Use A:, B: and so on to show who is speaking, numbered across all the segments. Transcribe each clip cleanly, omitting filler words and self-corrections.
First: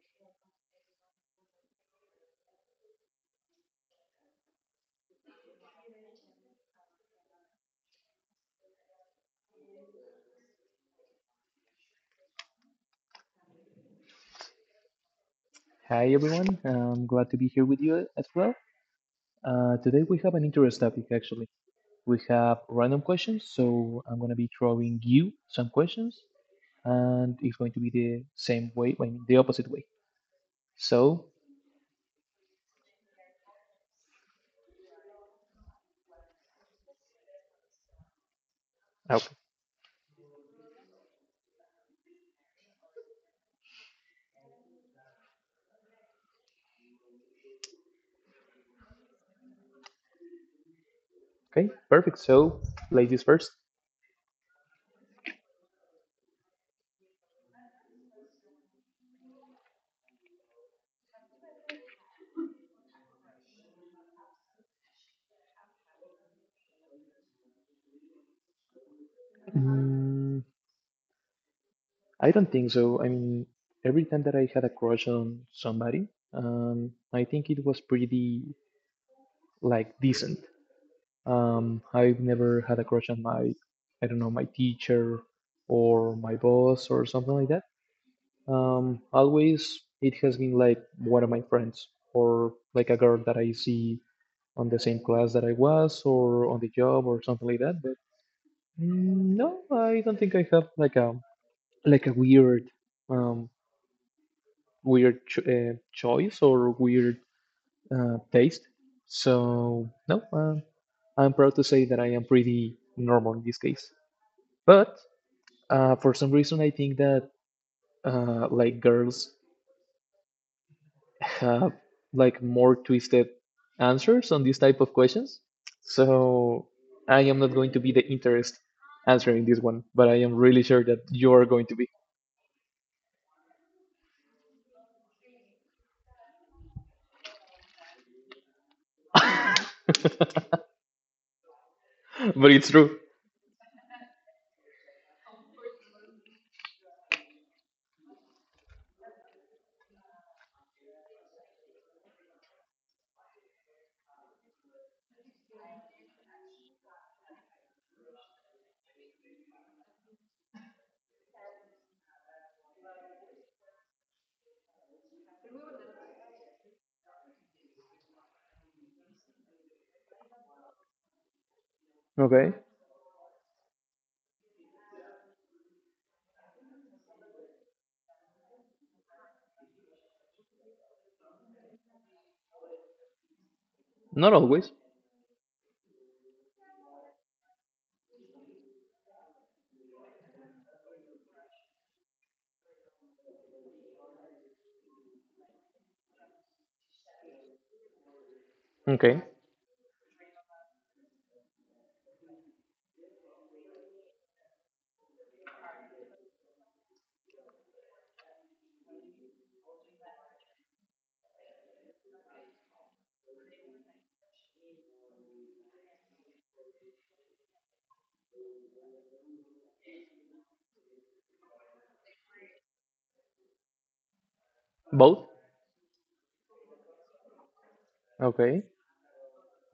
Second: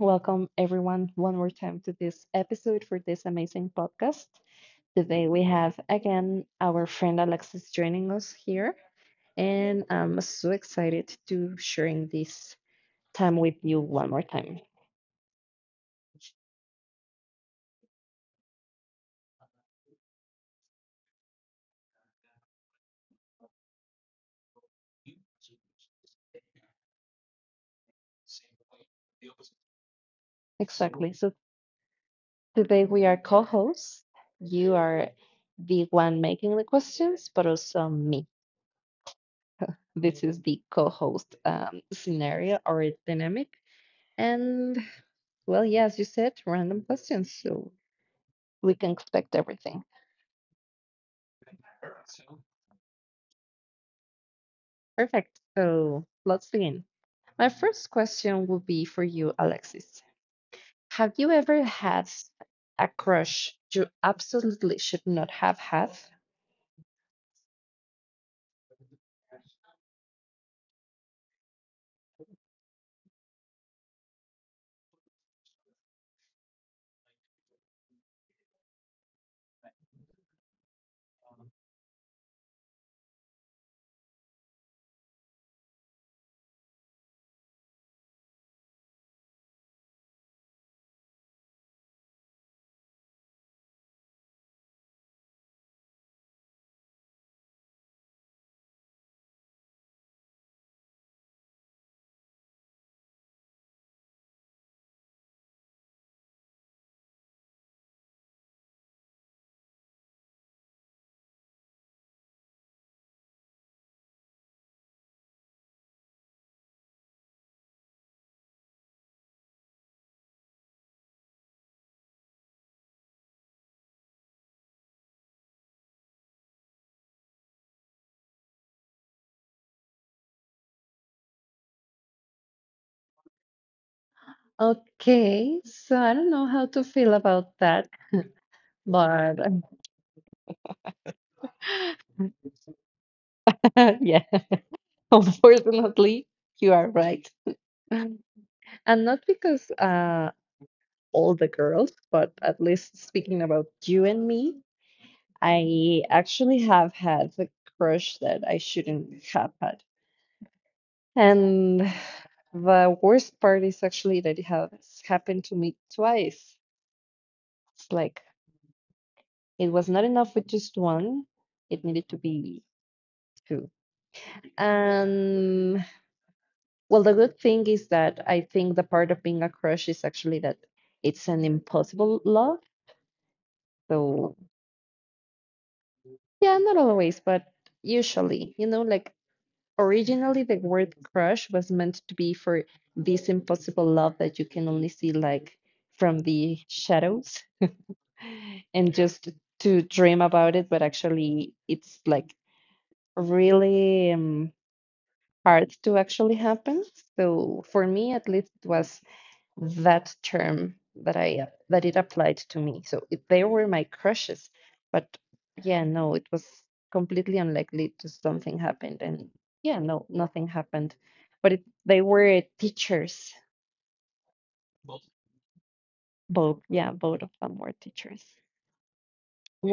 A: Welcome everyone one more time to this episode for this amazing podcast. Today we have again our friend Alexis joining us here, and I'm so excited to sharing this time with you one more time.
B: Hi, everyone. I'm glad to be here with you as well. Today we have an interesting topic, actually. We have random questions, so I'm going to be throwing you some questions, and it's going to be the same way, I mean, the opposite way.
A: Exactly.
B: So,
A: So today we are co-hosts. You are the one making the questions, but also me.
B: okay,
A: This is the co-host scenario or dynamic. And well, yeah, as you said, random questions, so we can expect everything.
B: okay, perfect. So, ladies first.
A: Perfect. So let's begin. My first question will be for you, Alexis. Have you ever had a crush you absolutely should not have had?
B: Mm, I don't think so. I mean, every time that I had a crush on somebody, I think it was pretty like decent. I've never had a crush on my, I don't know, my teacher or my boss or something like that. Always it has been like one of my friends or like a girl that I see on the same class that I was or on the job or something like that. But no, I don't think I have like a weird, um, choice or weird taste. So no, I'm proud to say that I am pretty normal in this case. But for some reason, I think that like girls have like more twisted answers on these type of questions. So I am not going to be the interest answering this one, but I am really sure that you are going to be.
A: Okay, so I don't know how to feel about that, but
B: But it's true.
A: yeah, unfortunately, you are right. And not because all the girls, but at least speaking about you and me, I actually have had the crush that I shouldn't have had. And the worst part is actually that it has happened to me twice. It's like it was not enough with just one, it needed to
B: Okay.
A: be two. And well, the good thing is that I think the part of being a crush is actually that it's an impossible love.
B: Not
A: So,
B: always.
A: yeah, not always, but usually, you know, like originally, the word crush was meant to be for this impossible love that you can only see like from the shadows and
B: Okay.
A: just to dream about it, but actually it's like really hard to actually happen. So for me, at least, it was that term that I that it applied to me. So it, they were my crushes, but yeah, no, it was completely unlikely to something happened, and yeah, no, nothing happened. But it, they were teachers,
B: Both.
A: both. Yeah, both of them were teachers.
B: Okay.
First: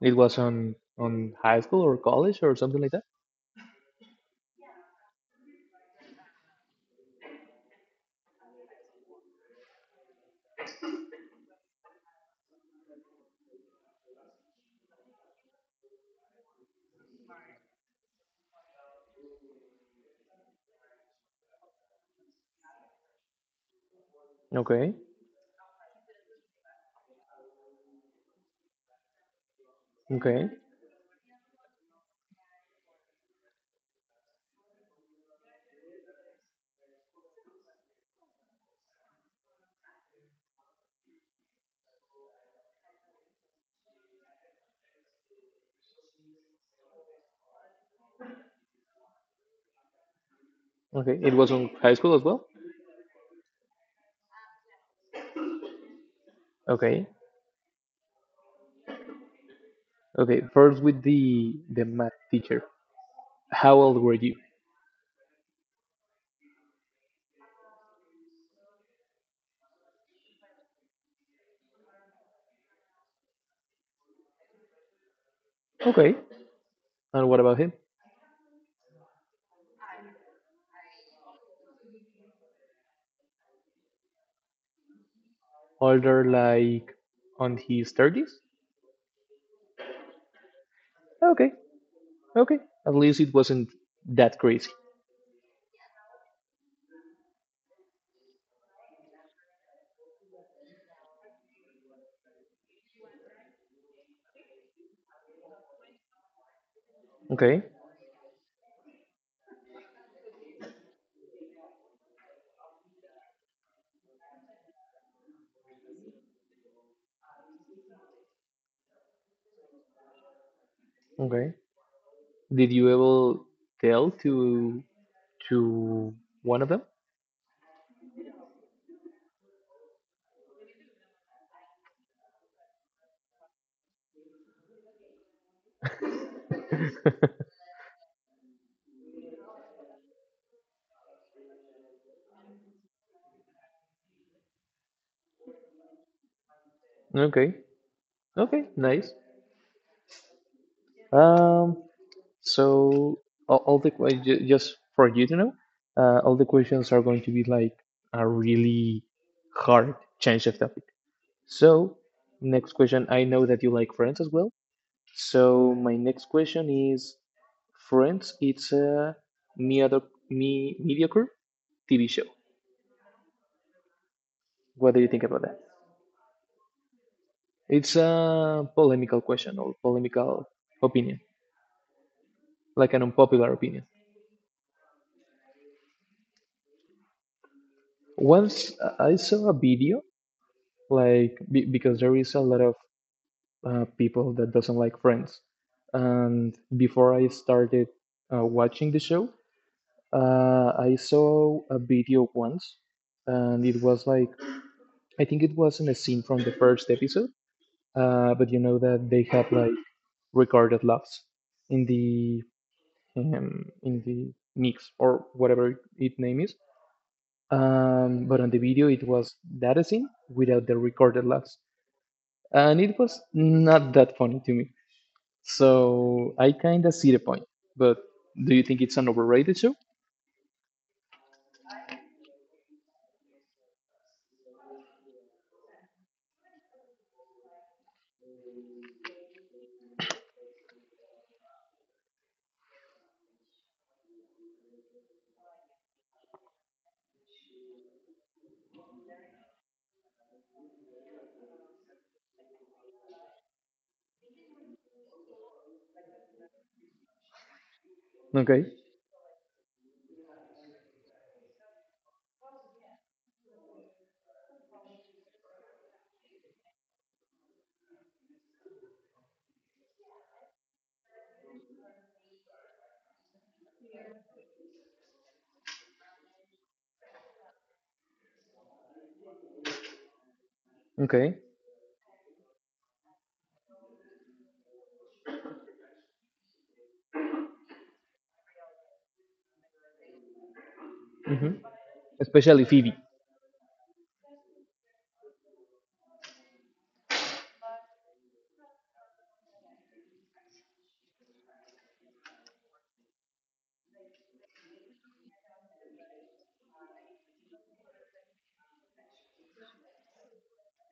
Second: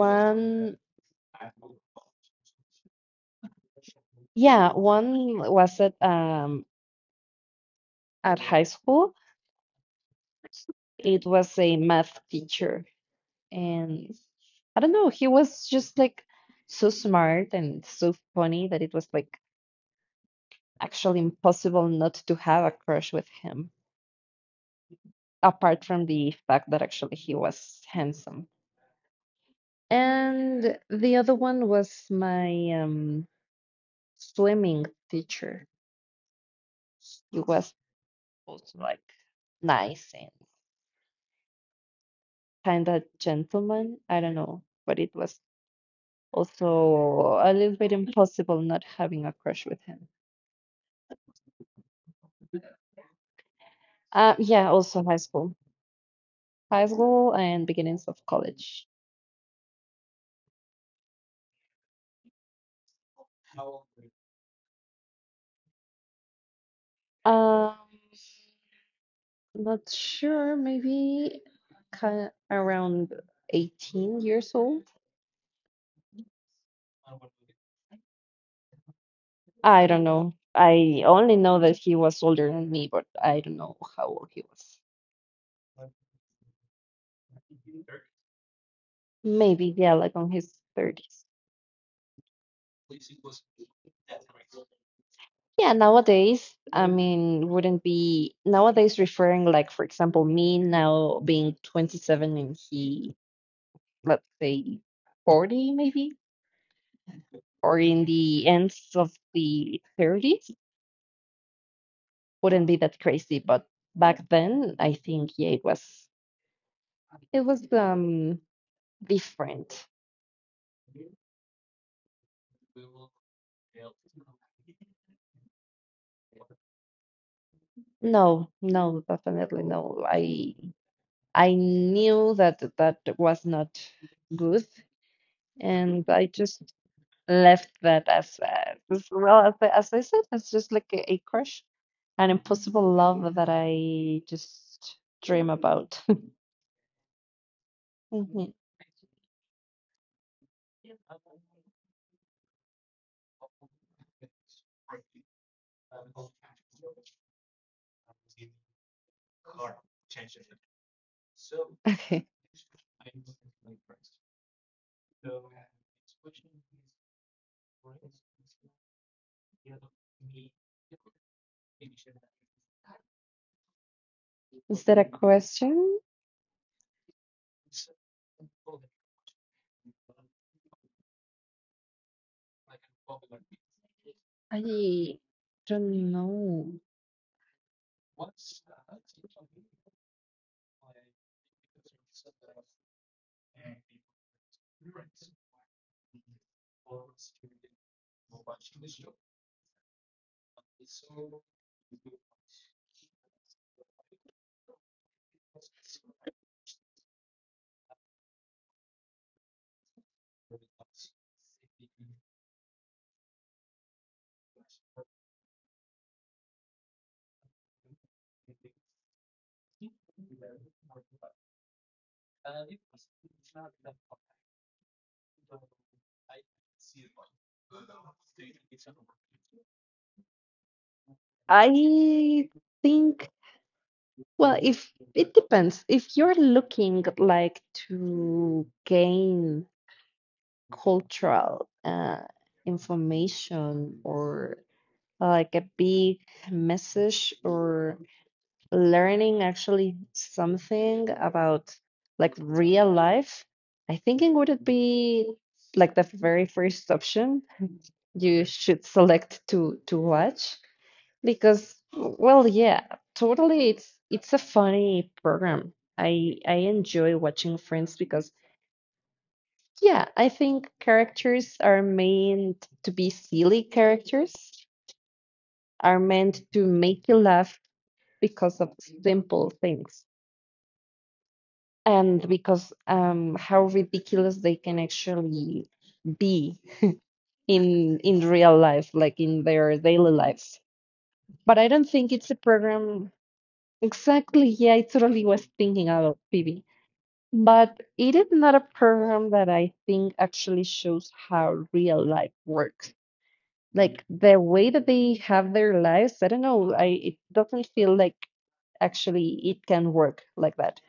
B: It was on high school or college or something like that.
A: yeah, one was at high school. It was a math teacher, and I don't know, he was just like so smart and so funny that it was like actually impossible not to have a crush with him,
B: Okay.
A: apart from the fact that actually he was handsome.
B: Okay.
A: And the other one was my swimming teacher. He was nice and kind of gentleman. I don't know, but it was also a little bit impossible not having a crush with him.
B: Okay. It was on high school as well.
A: Yeah, also high
B: Okay.
A: school and beginnings of college.
B: Okay. First with the math teacher. How old were you?
A: Um, Not sure, maybe kind around 18 years old.
B: Okay. And what about him?
A: I don't know. I only know that he was older than me, but I don't know how old he was.
B: Older, like on his 30s?
A: Maybe, yeah, like on his 30s.
B: Okay. Okay. At least it wasn't that crazy.
A: Yeah, nowadays, I mean, wouldn't be nowadays referring like, for example, me now being 27 and he, let's say, 40 maybe,
B: Okay.
A: or in the ends of the 30s. Wouldn't be that crazy. But back then, I think yeah, it was different.
B: Okay. Did you ever tell to to one of them?
A: No, no, definitely no. I knew that that was not good, and I just left that as well as I said, it's just like a crush, an impossible love that I just dream about.
B: Okay.
A: Mhm.
B: Okay, nice. Um, so all the just for you to know, all the questions are going to be like a really hard change of topic. So,
A: Okay.
B: next question. I know that you like Friends as well. So, my next question is Friends, it's a medio- mediocre TV show.
A: Is
B: What do
A: that a
B: you think about that?
A: question?
B: It's a polemical question or polemical opinion, like an unpopular opinion.
A: I don't know.
B: Once I saw a video, like because there is a lot of people that doesn't like Friends, and before I started watching the show. I saw a video once, and it was like I think it wasn't a scene from the first episode, but you know that they have like recorded laughs in the mix or whatever it name is. But on the video, it was that scene without the recorded laughs, and it was not that funny to me. So I kind of see the point. But do you think it's an overrated show?
A: I think, well, if it depends. If you're looking like to gain cultural information or like a big message or learning actually something about like real life, I think it would be like the very first option you
B: Okay,
A: should select to watch because, well, yeah, totally. It's a funny program. I enjoy watching Friends because, yeah, I think characters are meant to be silly characters, are meant to make you laugh because of simple things
B: okay,
A: and because how ridiculous they can actually be in real life, like in their daily lives.
B: hmm
A: But I don't think it's a
B: especially Phoebe.
A: program. Exactly. Yeah, I totally was thinking about Phoebe. But it is not a program that I think actually shows how real life works. Like the way that they have their lives, I don't know, I it doesn't feel like actually it can work like that.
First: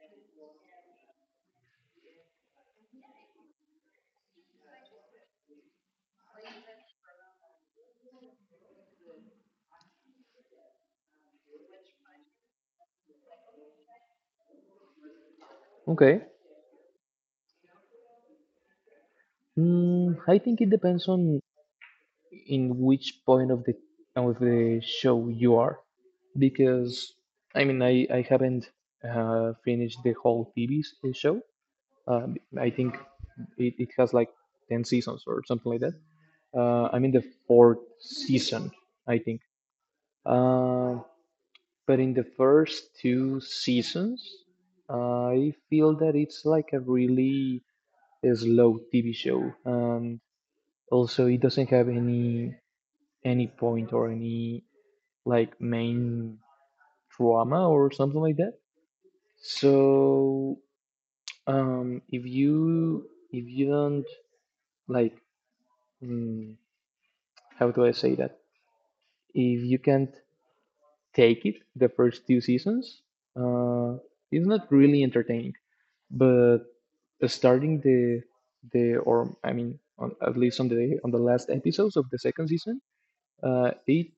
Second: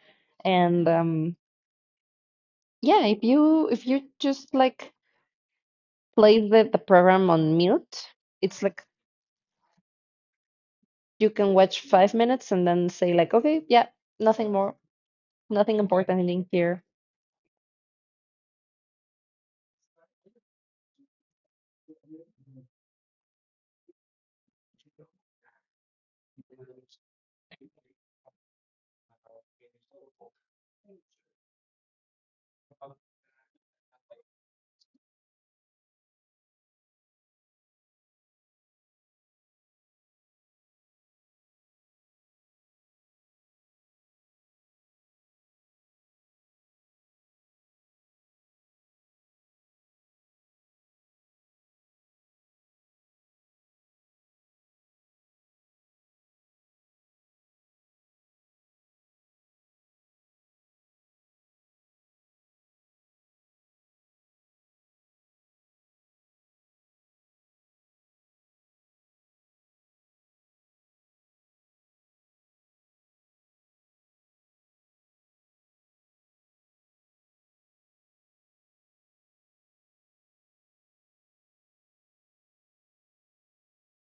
A: And yeah, if you just like play the program on mute, it's like you can watch 5 minutes and then say like, okay, yeah, nothing more, nothing
B: Okay.
A: important in here.
B: Mm, I think it depends on in which point of the show you are, because I mean I haven't finished the whole TV show. Uh, I think it has like ten seasons or something like that. I'm in the fourth season, I think. Uh, but in the first two seasons, I feel that it's like a really slow TV show. Also, it doesn't have any point or any like main drama or something like that. So if you don't like mm, how do I say that? If you can't take it the first two seasons, uh, it's not really entertaining. But starting the or I mean on, at least on the last episodes of the second season, it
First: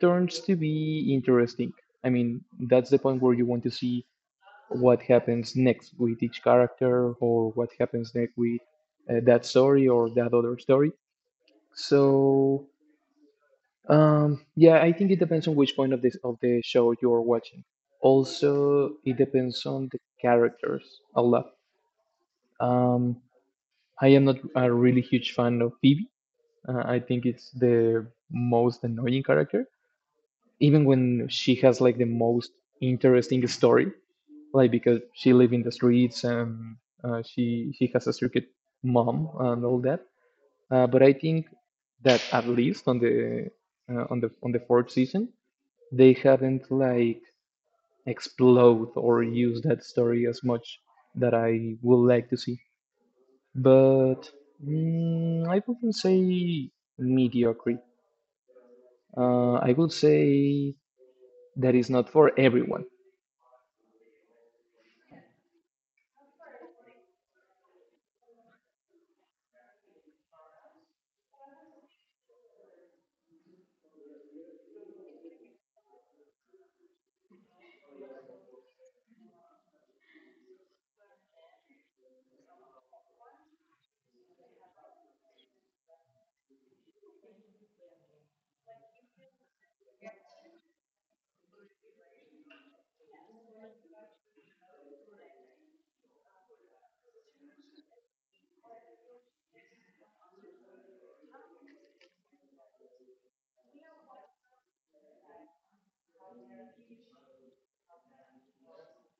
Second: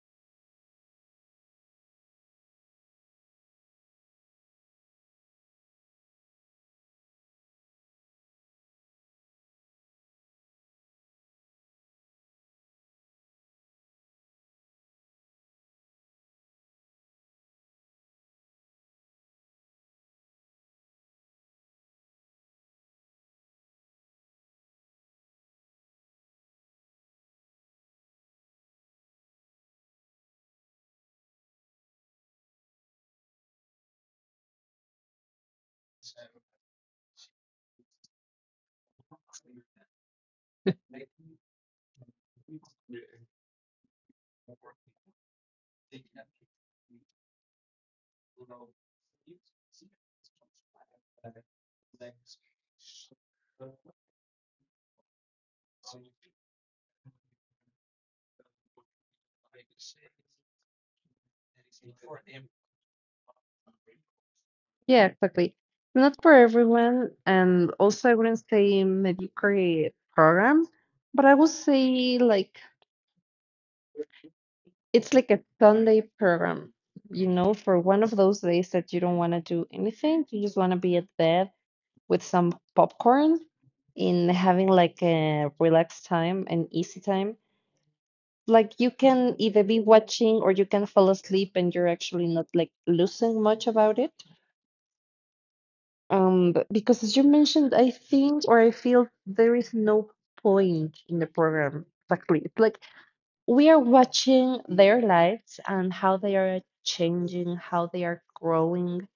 B: turns to be interesting. I mean, that's the point where you want to see what happens next with each character or what happens next with that story or that other story. So, yeah, I think it depends on which point of this of the show you're watching. Also, it depends on the characters a lot. Um, I am not a really huge fan of Phoebe. I think it's the most annoying character. Even when she has like the most interesting story, like because she live in the streets and she has a strict mom and all that. But I think that at least on the on the fourth season, they haven't like explode or use that story as much that I would like to see. But I wouldn't say mediocre. I would say that is not for everyone.
A: Yeah, exactly. Not for everyone, and also I wouldn't say mediocre program, but I would say like it's like a Sunday program, you know, for one of those days that you don't want to do anything, you just want to be at bed with some popcorn in having like a relaxed time and easy time. Like you can either be watching or you can fall asleep and you're actually not like losing much about it. But because as you mentioned, I think or I feel there is no point in the program. Exactly. It's like we are watching their lives and how they are changing, how they are growing.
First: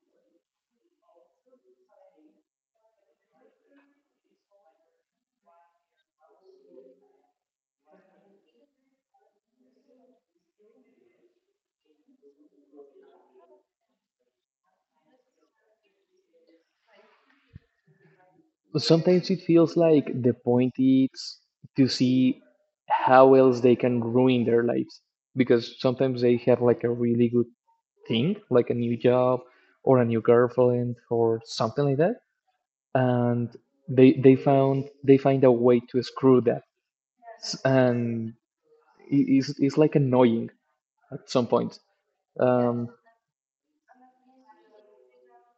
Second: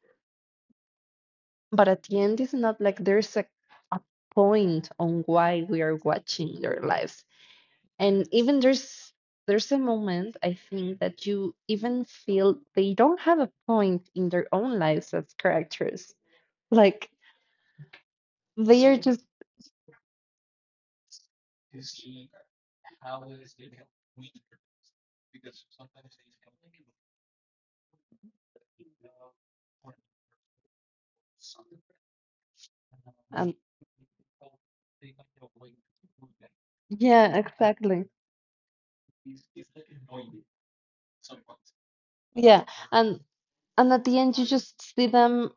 A: But at the end, it's not like a point on why we are watching their lives. And even there's a moment I think that you even feel they don't have a point in their own lives as characters. Like they are just
B: Sometimes it feels like the point is to see how else they can ruin their lives, because sometimes they have like a really good thing like a new job or a new girlfriend or something like that,
A: um.
B: and they find a way to screw that.
A: Yeah,
B: S-
A: exactly.
B: and i- it's like annoying at some point
A: Yeah.
B: um
A: And and at the end you just see them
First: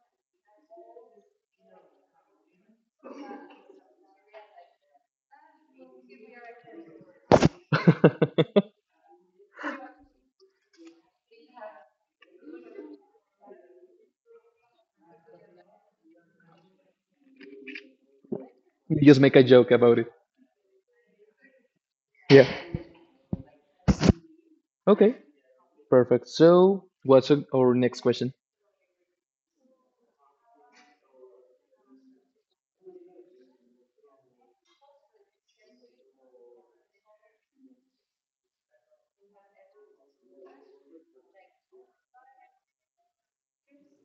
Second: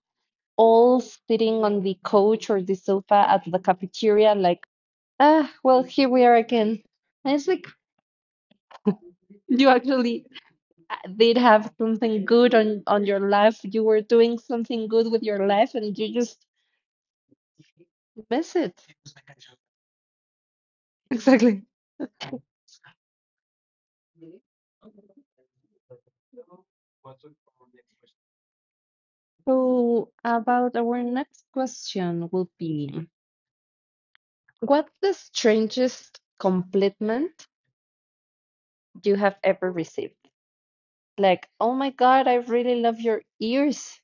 A: all sitting on the couch or the sofa at the cafeteria like, ah, well, here we are again. And it's like you actually did have something good on your life. You were doing something good with your life and you just miss it.
B: You just make a joke about it.
A: Exactly.
B: Yeah. Okay, perfect. So what's our next question?
A: So about our next question will be, what's the strangest compliment you have ever received? Like, oh my God, I really love your ears.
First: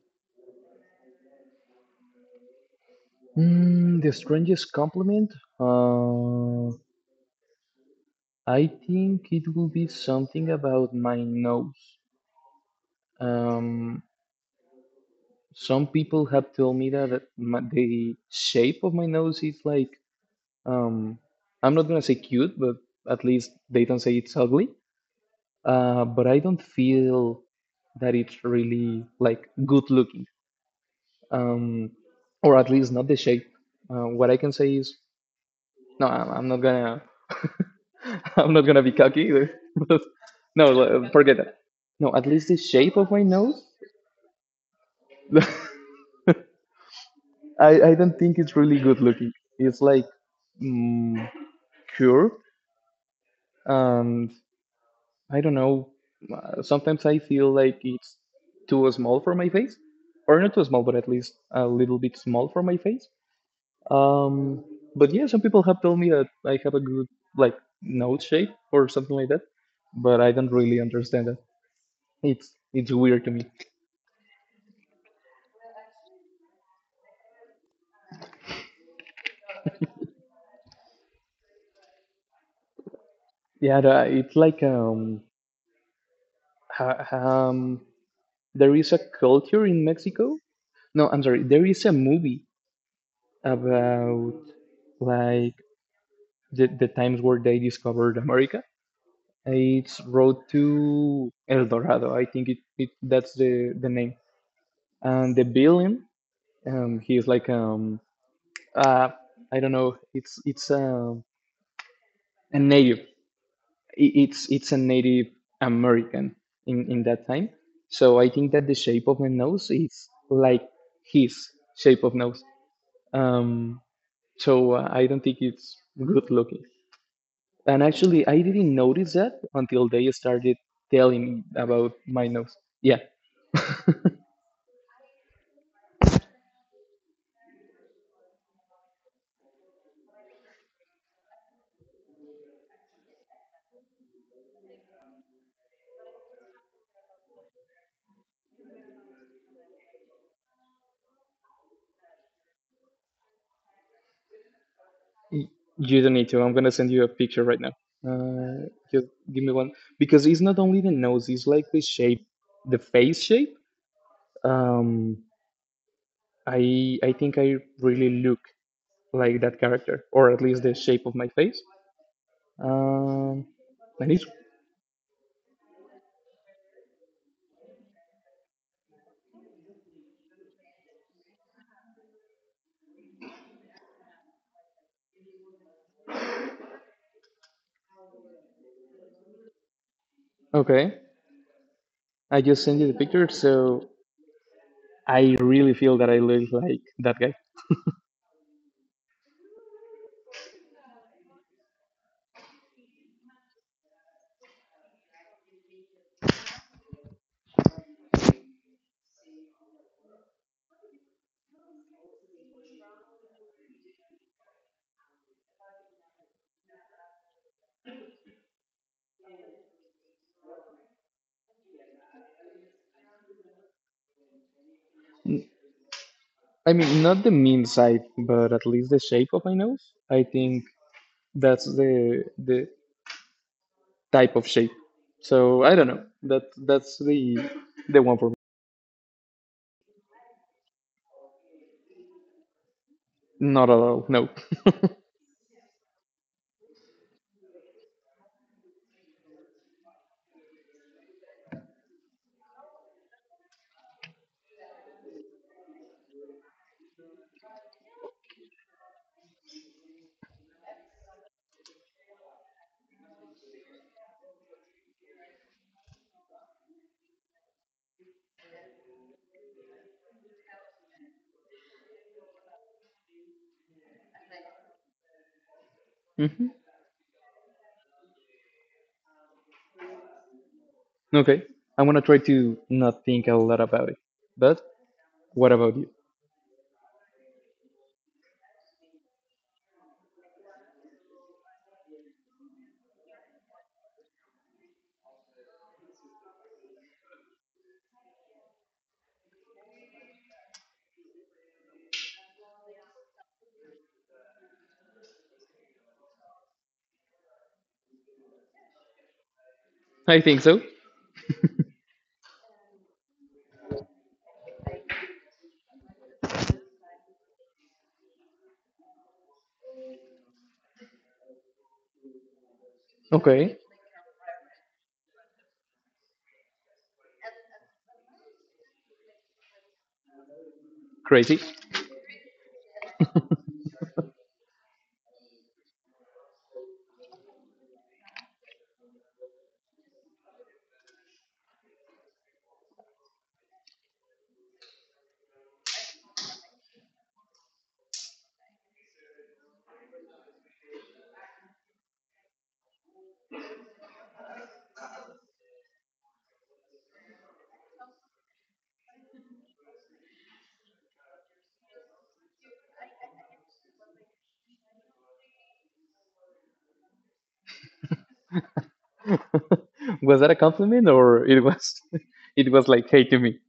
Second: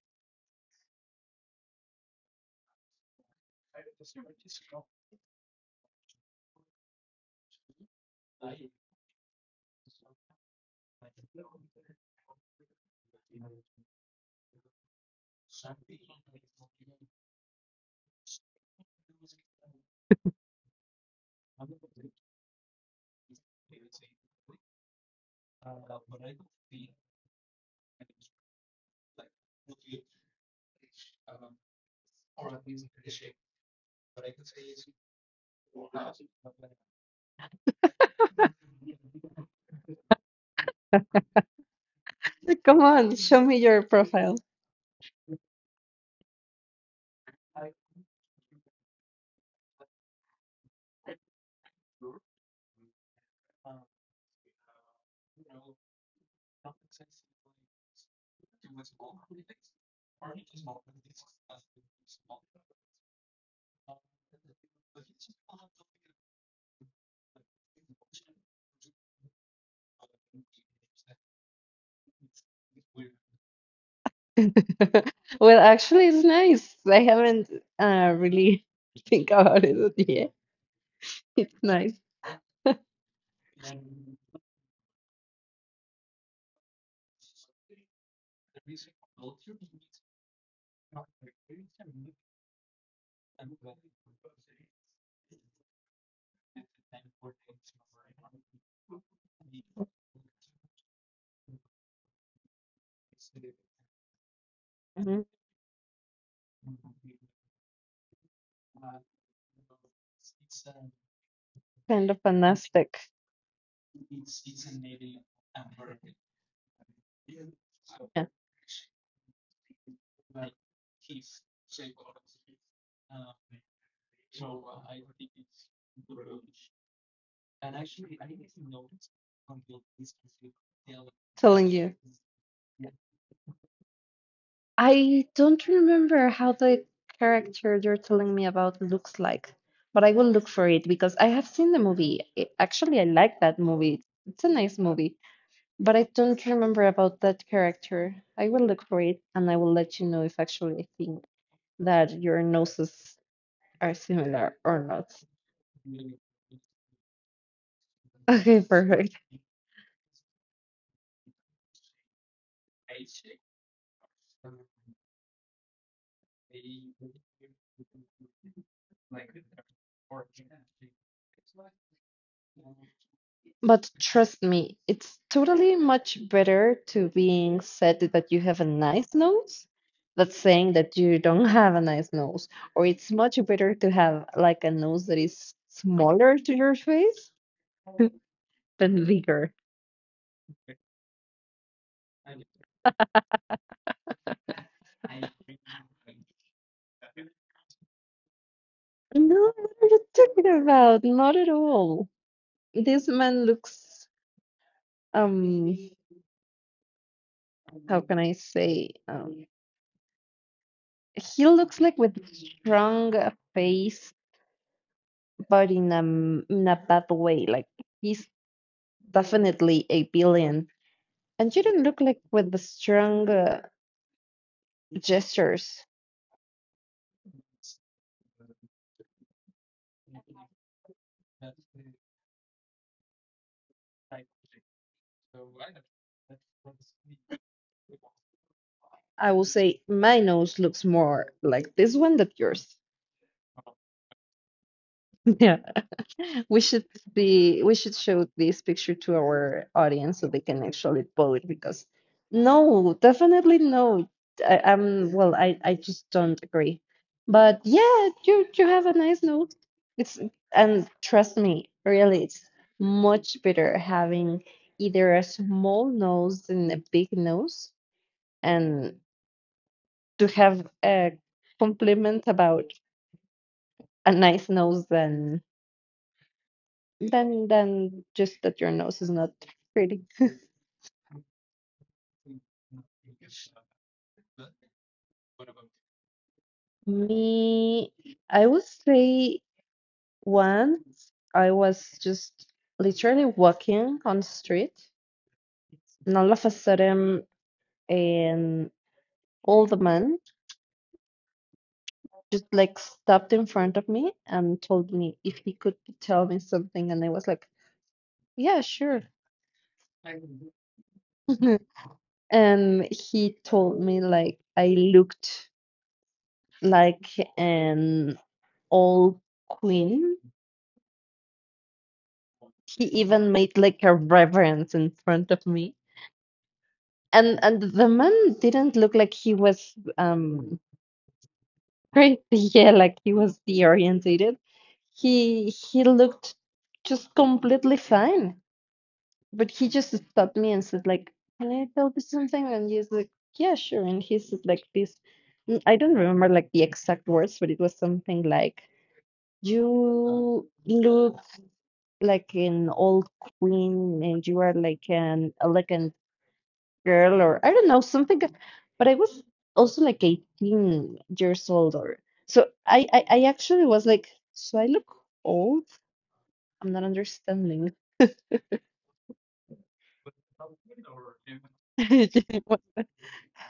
B: Mm, the strangest compliment? Uh, I think it will be something about my nose. Um, some people have told me that my, the shape of my nose is like, um, I'm not gonna say cute, but at least they don't say it's ugly. But I don't feel that it's really like good looking. Um, or at least not the shape. What I can say is, no, I'm not gonna. I'm not gonna be cocky, either. No, forget that. No, at least the
A: Come
B: shape of
A: on,
B: my
A: show me
B: nose.
A: your profile.
B: I don't think it's really good looking. It's like, mm, curved, and I don't know. Sometimes I feel like it's too small for my face, or not too small, but at least a little bit small for my face. Um, but yeah, some people have told me that I have a good like nose shape or something like that, but I don't really understand that. It's weird to me.
A: Well, actually, it's nice. I haven't really think about it yet. It's nice.
B: Yeah, it's like ha, um, there is a culture in Mexico. No, I'm sorry. There is a movie about like the times where they discovered America. It's Road to El Dorado. I think it that's the name.
A: Mhm.
B: And the villain, he is like uh, I don't know. It's
A: Kind of
B: a native.
A: fantastic.
B: It's a Native American in that time. So
A: Yeah,
B: I think that the shape of the nose is like his shape of nose. Um, so I don't think it's good looking. And actually, I didn't notice that until they started telling me
A: telling
B: about
A: you.
B: my nose. Yeah,
A: I don't remember how the character you're telling me about looks like, but I will look for it because I have seen the movie. I- actually, I like that movie. It's a nice movie. But I don't remember about that character. I will look for it and I will let you know if actually I think that your noses are similar or not.
B: y- you don't need to. I'm gonna send you a picture right now. Uh,
A: Okay,
B: just
A: perfect.
B: give me one because it's not only the nose; it's like the shape, the face shape. Um, I think I really look like that character, or at least the shape of my face. Um,
A: But
B: and it's
A: trust me, it's totally much better to being said that you have a nice nose than saying that you don't have a nice nose. Or it's much better to have like a nose that is smaller to your face than bigger.
B: okay. I just sent you the picture, so I really feel that I look like that guy.
A: No, what are you talking about? Not at all. This man looks um how can I say he looks like with strong face but in in a bad way like he's definitely a billion and you don't look like with the strong gestures.
B: I mean, not the mean side, but at least the shape of my nose. I think that's the type of shape. So I don't know. That's the one for me.
A: I will say my nose looks more like this one than yours.
B: Not at all. No.
A: We should be we should show this picture to our audience so they can actually vote because no, definitely no. I, I'm well, I just don't agree. But yeah, you have a nice note. It's and trust me, really, it's much better having either a small nose than a big nose and to have a compliment about a nice nose than
B: Mhm.
A: than just that your nose is not pretty.
B: Okay. I'm gonna try to not think a lot about it. But what about you?
A: Me, I would say once I was just literally walking on the street, and all of a sudden, an old man just like stopped in front of me and told me if he could tell me something, and I was like, "Yeah, sure."
B: I think so.
A: And he told me like I looked like an old queen he even made
B: Okay.
A: like a reverence in front of me. And the man didn't look like he was
B: Crazy.
A: crazy, yeah, like he was deorientated. He looked just completely fine. But he just stopped me and said like, can I tell you something? And he's like, yeah, sure. And he said like this I don't remember like the exact words, but it was something like you look like an old queen and you are like an elegant girl or I don't know, something. But I was also like 18 years old or so I actually was like, so I look old? I'm not understanding.
B: Was that a compliment or it was it
A: What-
B: was like hey to me?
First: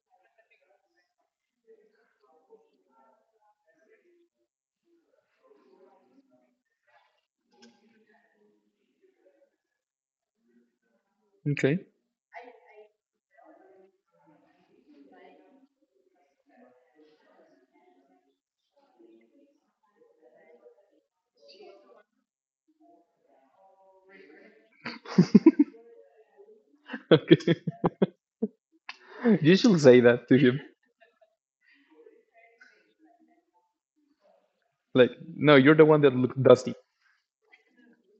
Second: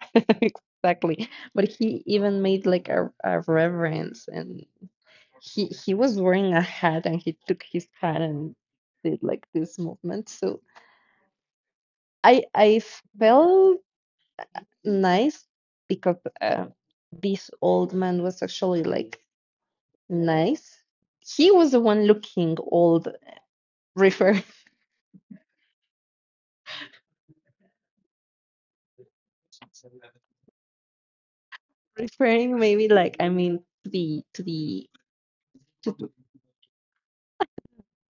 A: Exactly. But he even made like a reverence and he was wearing a hat and he took his hat and did like this movement. So
B: Okay.
A: I felt nice because this old man was actually like nice. He was the one looking old, refer
B: Okay. You should say that to him.
A: referring maybe like I mean to the
B: Like, no, you're the
A: to
B: one
A: the
B: that looked dusty.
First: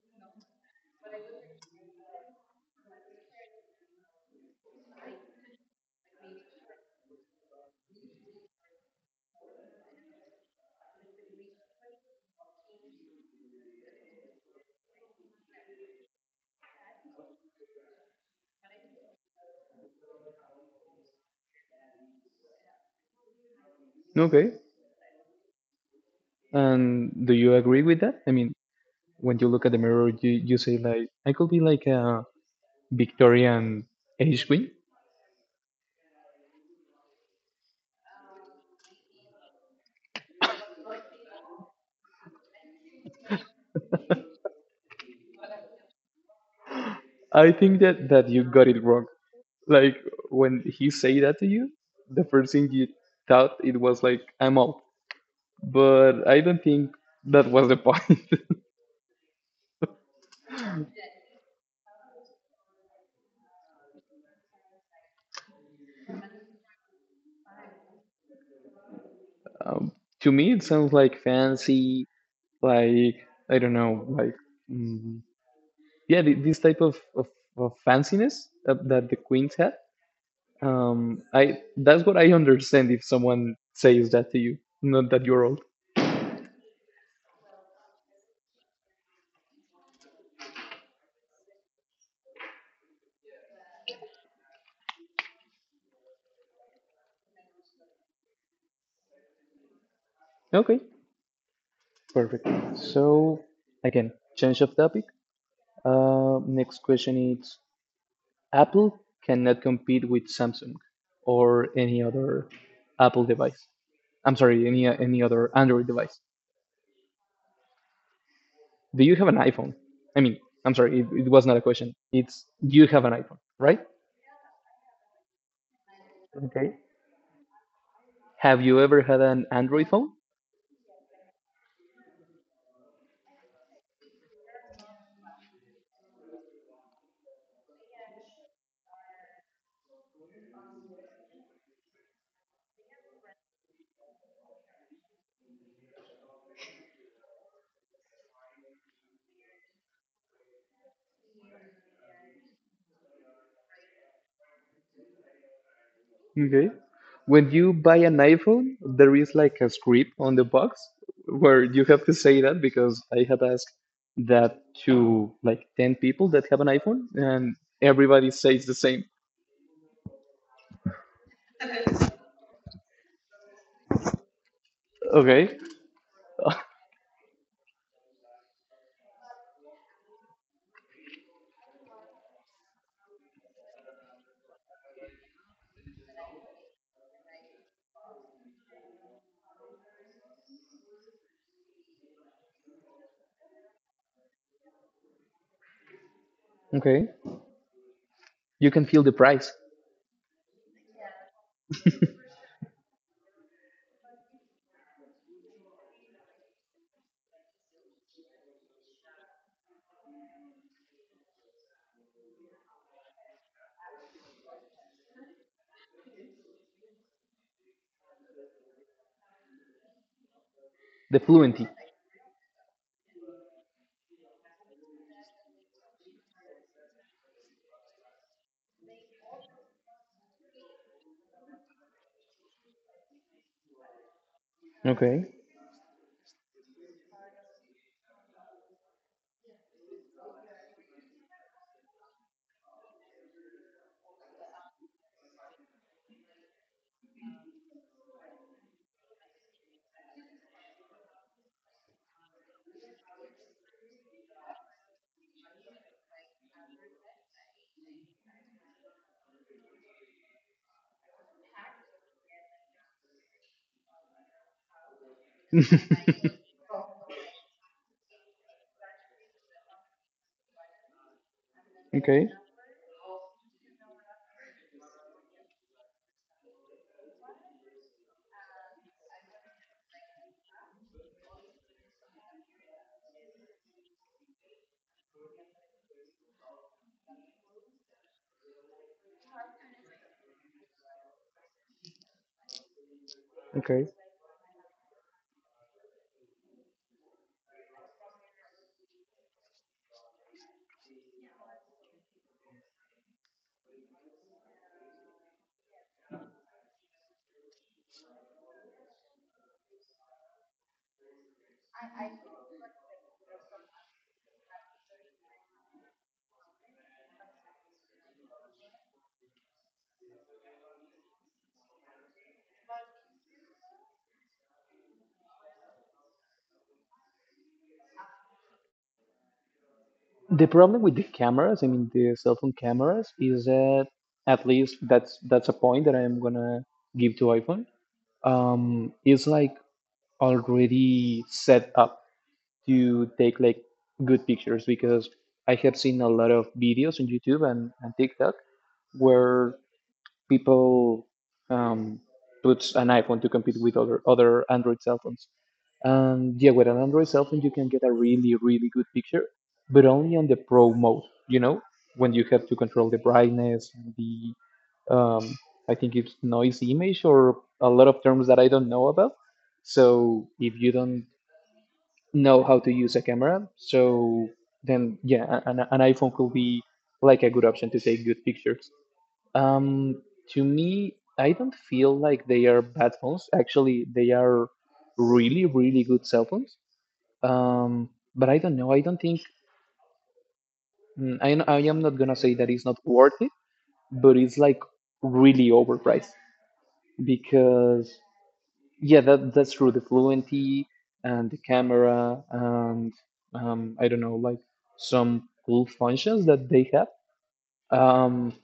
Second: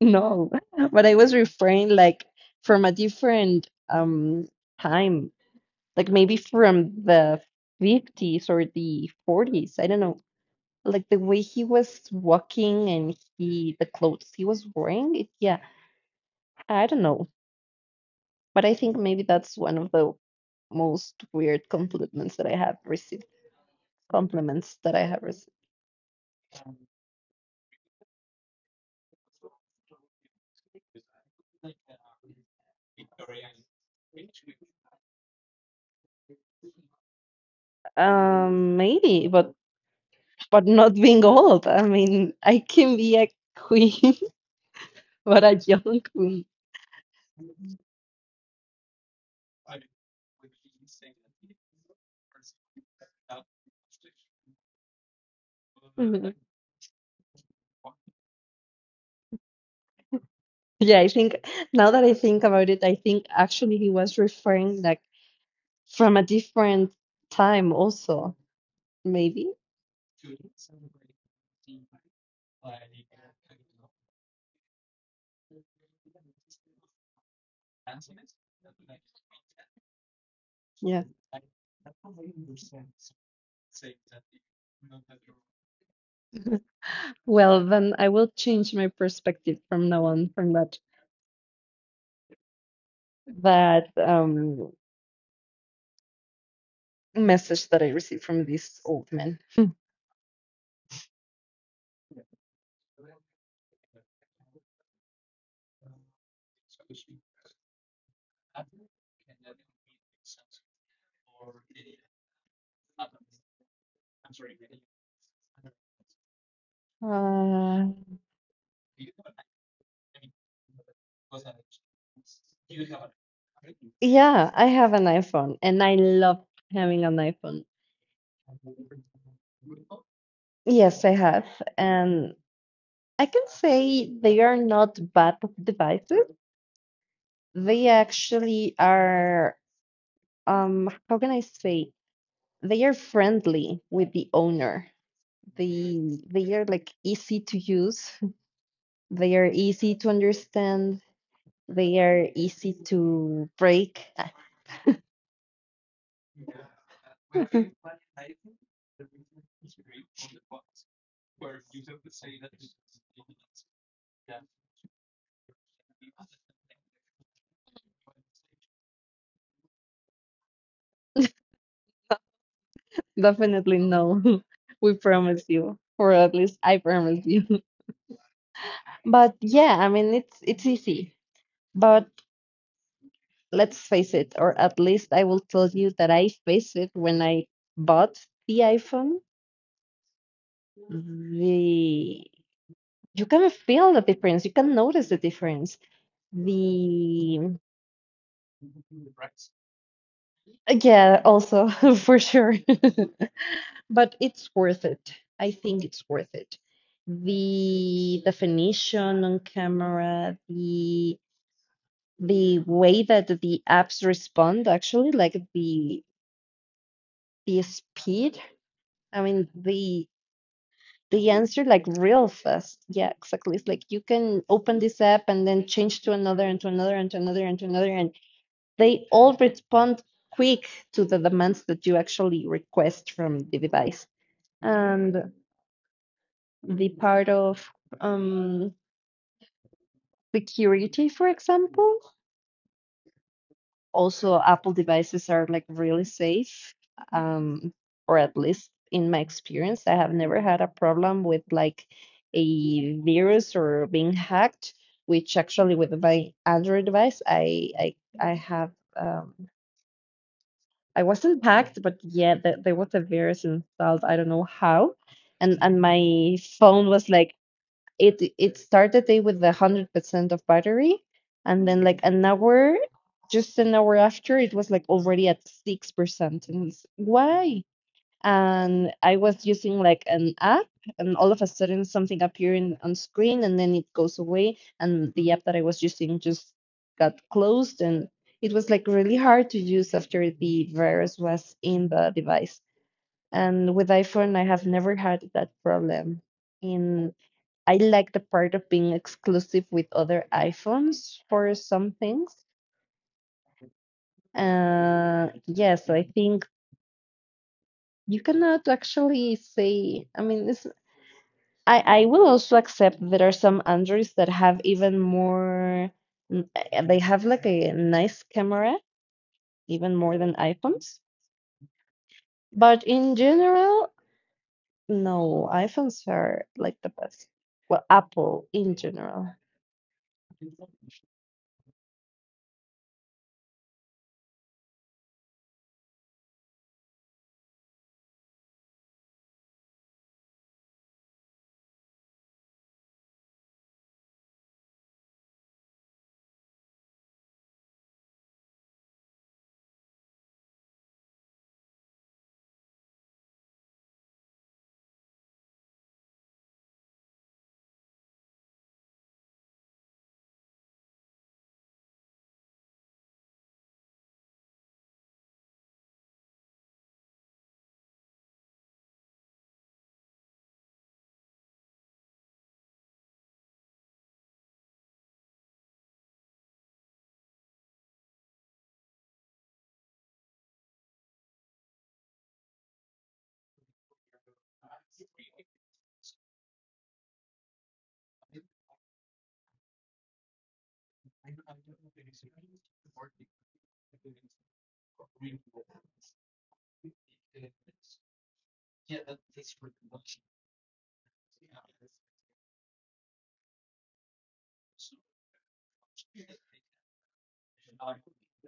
A: no, but I was referring like from a different time, like maybe from the 50s or the 40s. I don't know. Like the way he was walking and he the clothes he was wearing. It, yeah, I don't know. But I think maybe that's one of the most weird compliments that I have received.
B: Okay.
A: Compliments that I have received.
B: And do you agree with that? I mean, when you look at the mirror, you say like, I could be like a Victorian age queen.
A: Maybe, but not being old. I mean, I can be a queen, but a young queen.
B: I think that you got it wrong. Like when he say that to you, the first thing you thought it was like, I'm old. But
A: Mhm.
B: I don't think that was the point.
A: Yeah, I think now that I think about it, I think actually he was referring like from a different time also, maybe.
B: um, to me, it sounds like fancy, like I don't know, like mm, yeah, this type of fanciness that the queens had.
A: Yeah.
B: I That's what I understand if someone says that to you, not that you're old.
A: Well, then I will change my perspective from now on from that message that I received from this old man.
B: Okay, perfect. So again, change of topic. Next question is Apple cannot compete with Samsung or any other Apple device. I'm sorry, any other Android device.
A: Uh,
B: Do you have an iPhone? I mean, I'm sorry, it was not a question. It's do you have an iPhone, right?
A: Yeah, I have an iPhone and I love
B: Okay.
A: having an iPhone.
B: Have you ever had an Android phone?
A: Yes, I have. And I can say they are not bad devices. They actually are, how can I say? They are friendly with the owner. They are like easy to use. They are easy to understand. They are easy to break.
B: Okay. When you buy an iPhone, there is like a script on the box where you have to say that because I had asked that to like 10 people that have an iPhone and everybody says the same.
A: Definitely no. We promise
B: Okay.
A: you, or at least I promise you. But yeah, I mean it's easy. But let's face it, or at least I will tell you that I faced it when I bought the iPhone. The you can feel the difference. You can notice the difference.
B: Okay.
A: The
B: You can feel the price,
A: yeah, also for sure. But it's worth it. I think it's worth it. The definition on camera, the way that the apps respond actually, like the speed. I mean
B: the
A: the answer
B: fluency.
A: like real fast. Yeah, exactly. It's like you can open this app and then change to another and to another and to another and to another. They all respond quick to the demands that you actually request from the device.
B: Okay.
A: And the part of um, security, for example, also Apple devices are like really safe, um, or at least in my experience, I have never had a problem with like a virus or being hacked, which actually with my Android device, I have um, I wasn't hacked, but yeah, there was a virus installed. I don't know how, and my phone was like it. It started day with 100% of battery, and then like an
B: Okay.
A: hour, just an hour after, it was like already at 6%. And it's, why? And I was using like an app, and all of a sudden something appearing on screen, and then it goes away, and the app that I was using just got closed, and it was like really hard to use after the virus was in the device. And
B: Okay.
A: with iPhone, I have never had that problem. In I like the part of being exclusive with other iPhones for some things. Yes, I think you cannot actually say. I mean, it's I will also accept there are some Androids that have even more, they have like a nice camera, even more than iPhones. But in general, no, iPhones are like the best. Well, Apple in general.
B: The problem with the cameras, I mean the cell phone cameras, is that at least that's a point that I am gonna give to iPhone. It's like already set up to take like good pictures because I have seen a lot of videos on YouTube and TikTok where people um, puts an iPhone to compete with other Android cell phones. And yeah, with an Android cell phone, you can get a really really good picture, but only on the Pro mode. You know, when you have to control the brightness, the um, I think it's noise image or a lot of terms that I don't know about. So if you don't know how to use a camera, so then yeah, an iPhone could be like a good option to take good pictures. Um, to me, I don't feel like they are bad phones. Actually, they are really, really good cell phones. Um, but I don't know. I don't think I am not gonna say that it's not worth it, but it's like really overpriced because yeah, that's true. The fluency and the camera and I don't know, like some cool functions that they have. Um,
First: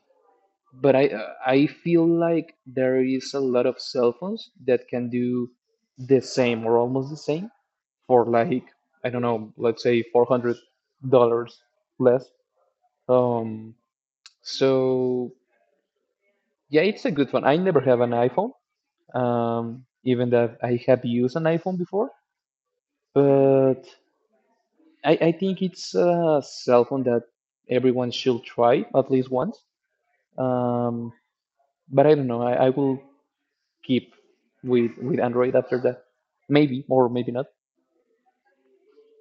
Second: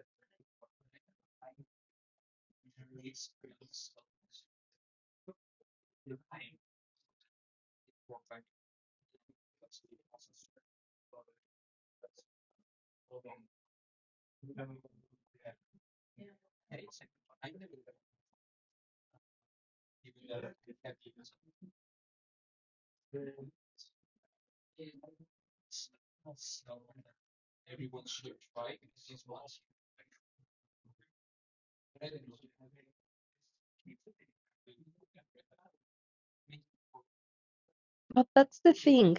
B: but I feel like there is a lot of cell phones that can do the same or almost the same for like I don't know, let's say $400 less. Um, so yeah, it's a good one. I never have an iPhone, even that I have used an iPhone before, but I think it's a cell phone that everyone should try at least once. Um, but I don't know. I will keep with Android after that. Maybe or maybe not.
A: But that's the thing.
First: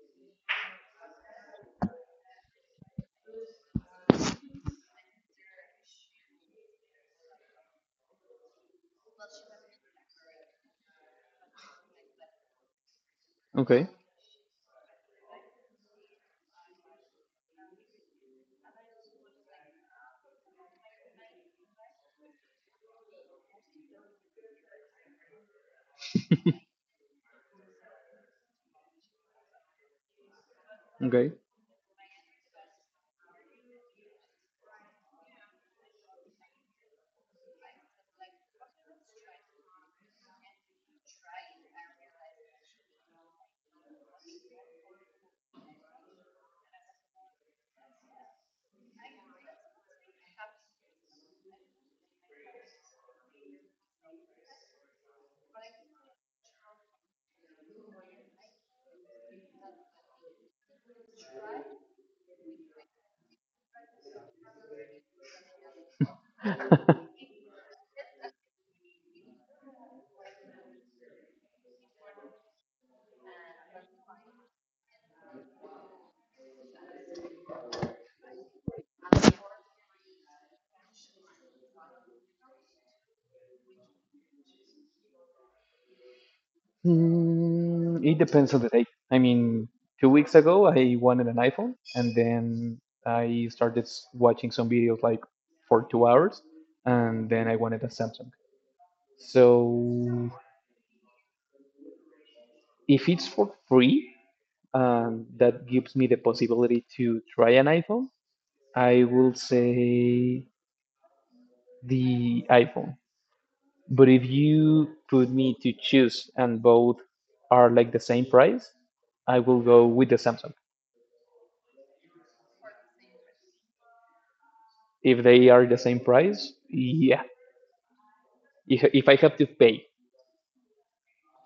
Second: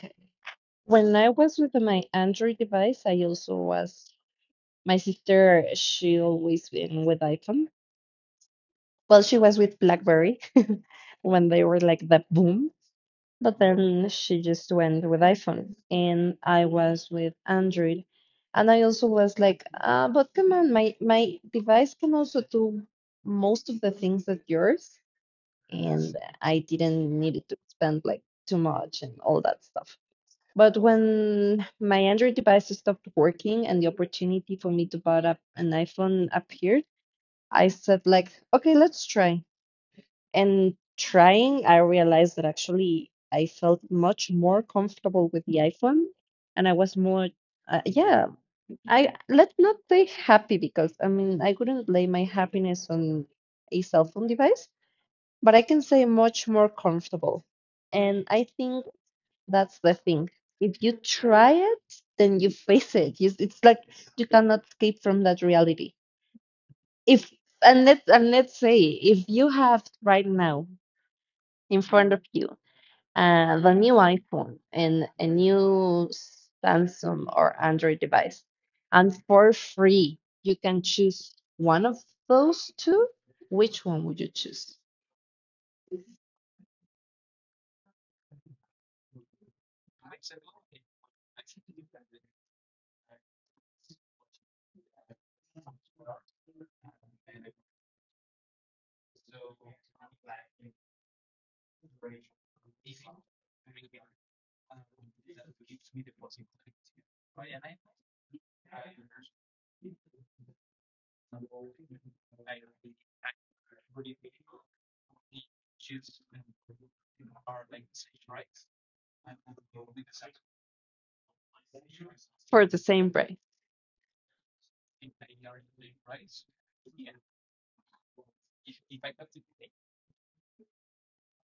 A: When I was with my Android device, I also was, my sister, she always been with iPhone. Well, she was with BlackBerry when they were like the boom, but
B: Okay.
A: then she just went with iPhone, and I was with Android, and I also was like, but come on, my device can also do most of the things that yours, and I didn't need it to spend like too much and all that stuff. But
B: Okay.
A: when my Android device stopped working and the opportunity for me to buy a, an iPhone appeared, I said like, okay, let's try. And trying, I realized that actually I felt much more comfortable with the iPhone, and I was more, yeah, I let's not say happy because I mean I could not lay my happiness on a cell phone device, but I can say much more comfortable. And I think that's the thing. If you try it, then you face it. You, it's like you cannot escape from that reality. If and let's say if you have right now in front of you. Uh, the new iPhone and a new Samsung or Android device. And for free, you can choose one of those two. Which one would you choose
B: Mm, it depends on the day. I mean, 2 weeks ago, I wanted an iPhone, and then I started watching some videos like for 2 hours, and then I wanted a Samsung. So if it's for free, that gives me the possibility to try an iPhone. I will say the iPhone. But if you put me to choose and both are like the same price, I will go with the Samsung.
A: for the same price?
B: If they are the same price, yeah. If I have to pay,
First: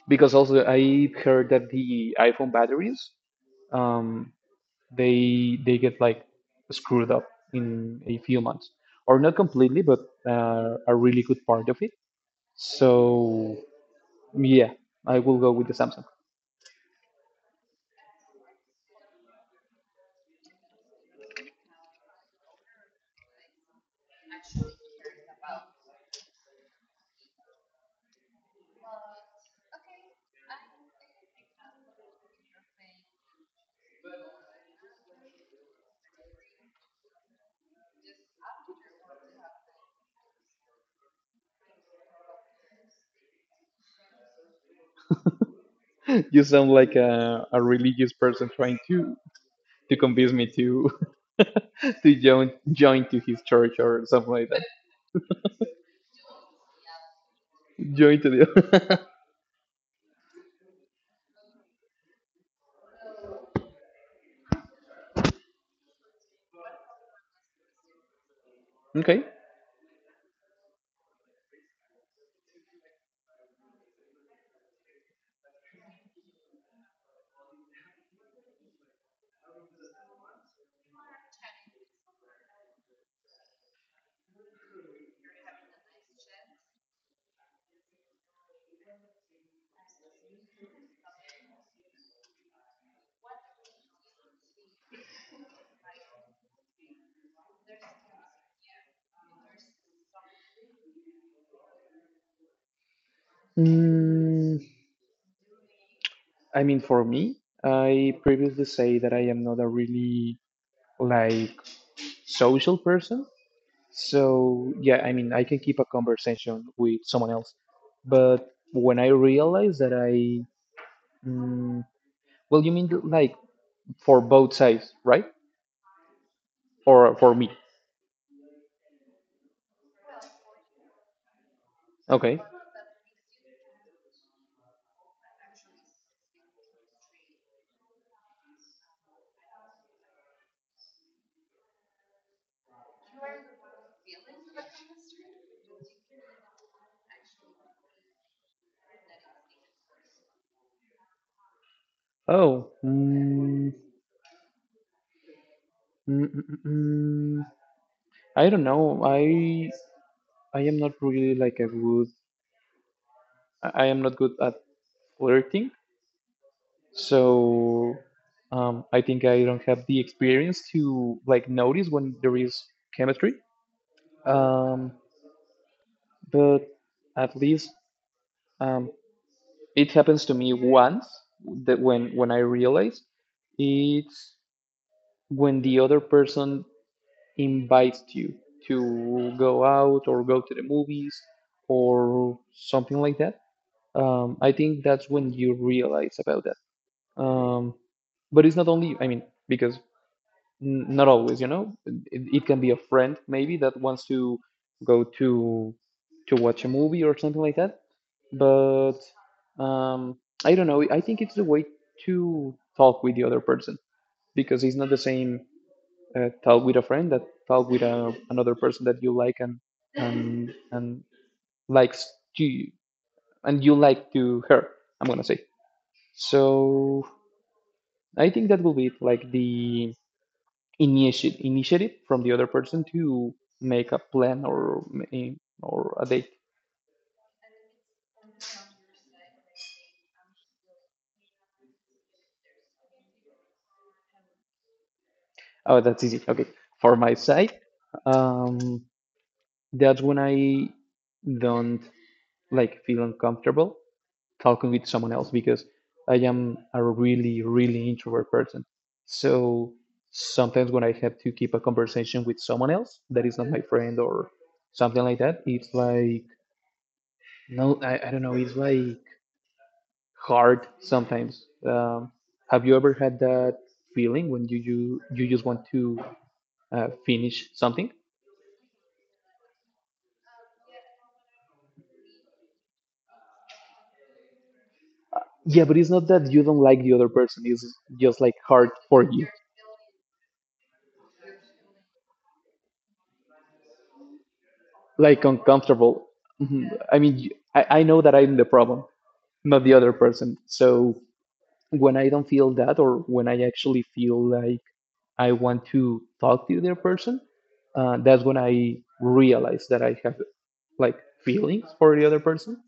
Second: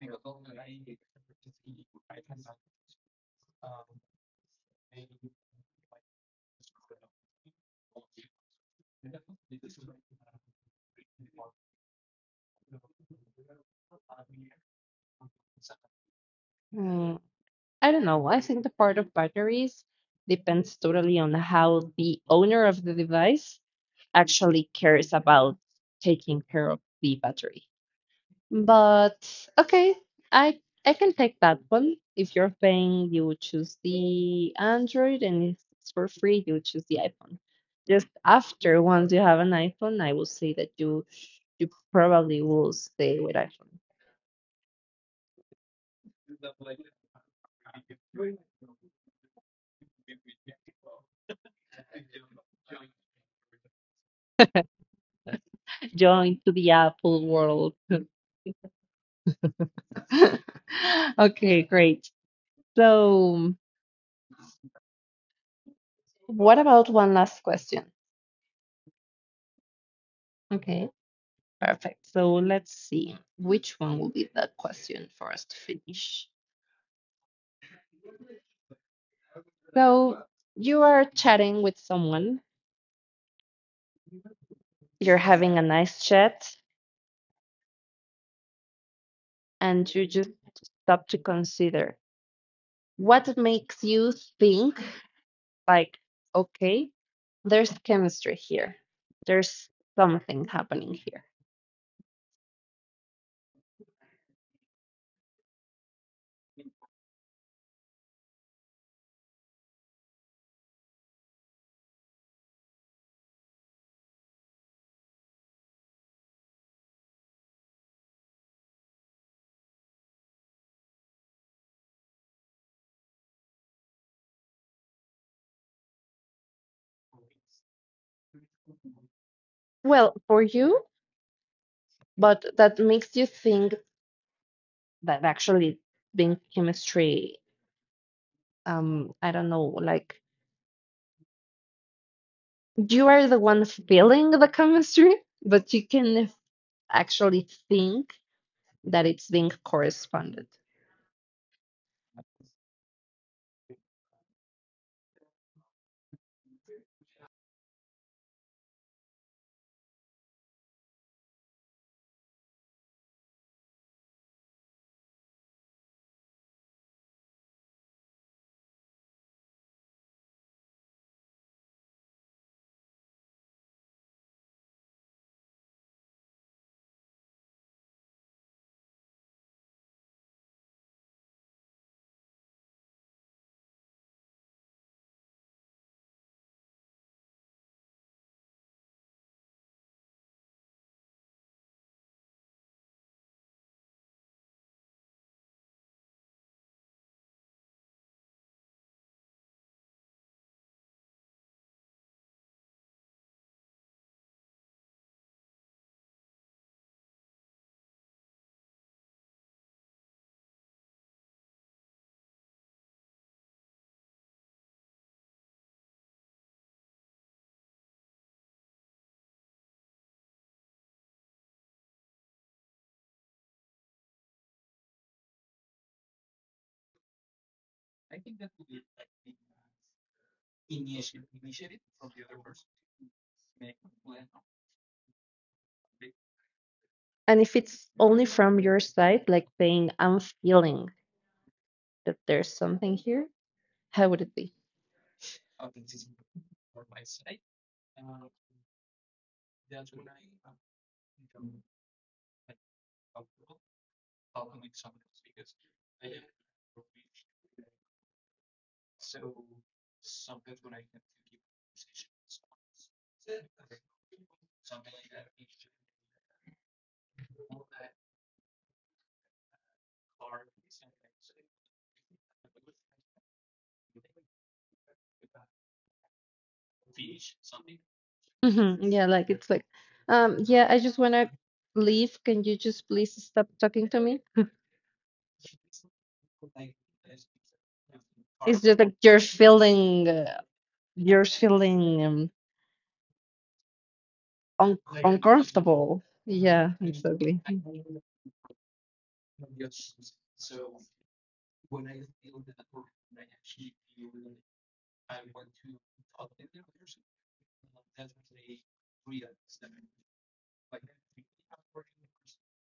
B: because also I heard that the iPhone batteries, um, they get like screwed up in a few months, or not completely, but a really good part of it. So yeah, I will go with the Samsung.
A: Mm, I don't know. I think the part of batteries depends totally on how the owner of the device actually cares about taking care of the battery. But okay, I I can take that one. If you're paying, you choose the Android, and if it's for free, you choose the iPhone. Just after, once you have an iPhone, I will say that you probably will stay with iPhone.
B: You sound like a religious person trying to convince me to to join to his church or something like that.
A: Join to the Apple world.
B: Join to the
A: Okay, great. So, what about one last question?
B: okay.
A: Okay, perfect. So let's see which one will be the question for us to finish. So you are chatting with someone, you're having a nice chat, and you just stop to consider what makes you think, like, okay, there's chemistry here, there's something happening here.
B: Mm, I mean, for me, I previously say that I am not a really like social person. So yeah, I mean, I can keep a conversation with someone else, but when I realize that I mm, well, you mean like for both sides, right? Or for me?
A: Well, for you,
B: Okay.
A: but that makes you think that actually being chemistry, I don't know, like you are the one feeling the chemistry, but you can actually think that it's being corresponded.
B: Oh. Mm, mm, mm, mm, mm. I don't know. I am not really like a good. I am not good at flirting, so I think I don't have the experience to like notice when there is chemistry. Um, but at least um, It happens to me once that when I realize it's when the other person invites you to go out or go to the movies or something like that. I think that's when you realize about that. Um, but it's not only, I mean, because not always, you know. It can be a friend maybe that wants to go to watch a movie or something like that. But um, I don't know. I think it's the way to talk with the other person because it's not the same talk with a friend that talk with another person that you like and and likes to you and you like to her. I'm gonna say. So I think that will be it, like the initiate initiative from the other person to make a plan or eh, or a date.
A: And if it's only from your side, like saying, I'm feeling that there's something here, how would it be?
B: Oh, that's easy. Okay, for my side, um, that's when I don't like feel uncomfortable talking with someone else because I am a really really introvert person. So sometimes when I have to keep a conversation with someone else that is not my friend or something like that, it's like no, I don't know. It's like hard sometimes. Have you ever had that feeling when you you just want to finish something?
A: Mhm. Yeah, like it's like, yeah, I just want to leave. Can you just please stop talking to me?
B: Yeah, but it's not that you don't like the other person. It's just like
A: It's
B: hard
A: just like
B: for you,
A: you're feeling un
B: like
A: uncomfortable.
B: uncomfortable.
A: Yeah,
B: Mhm. I mean,
A: exactly.
B: I know that I'm the problem, not the other person. So when I don't feel that, or when I actually feel like I want to talk to the other person, that's when I realize that I have like feelings for the other person.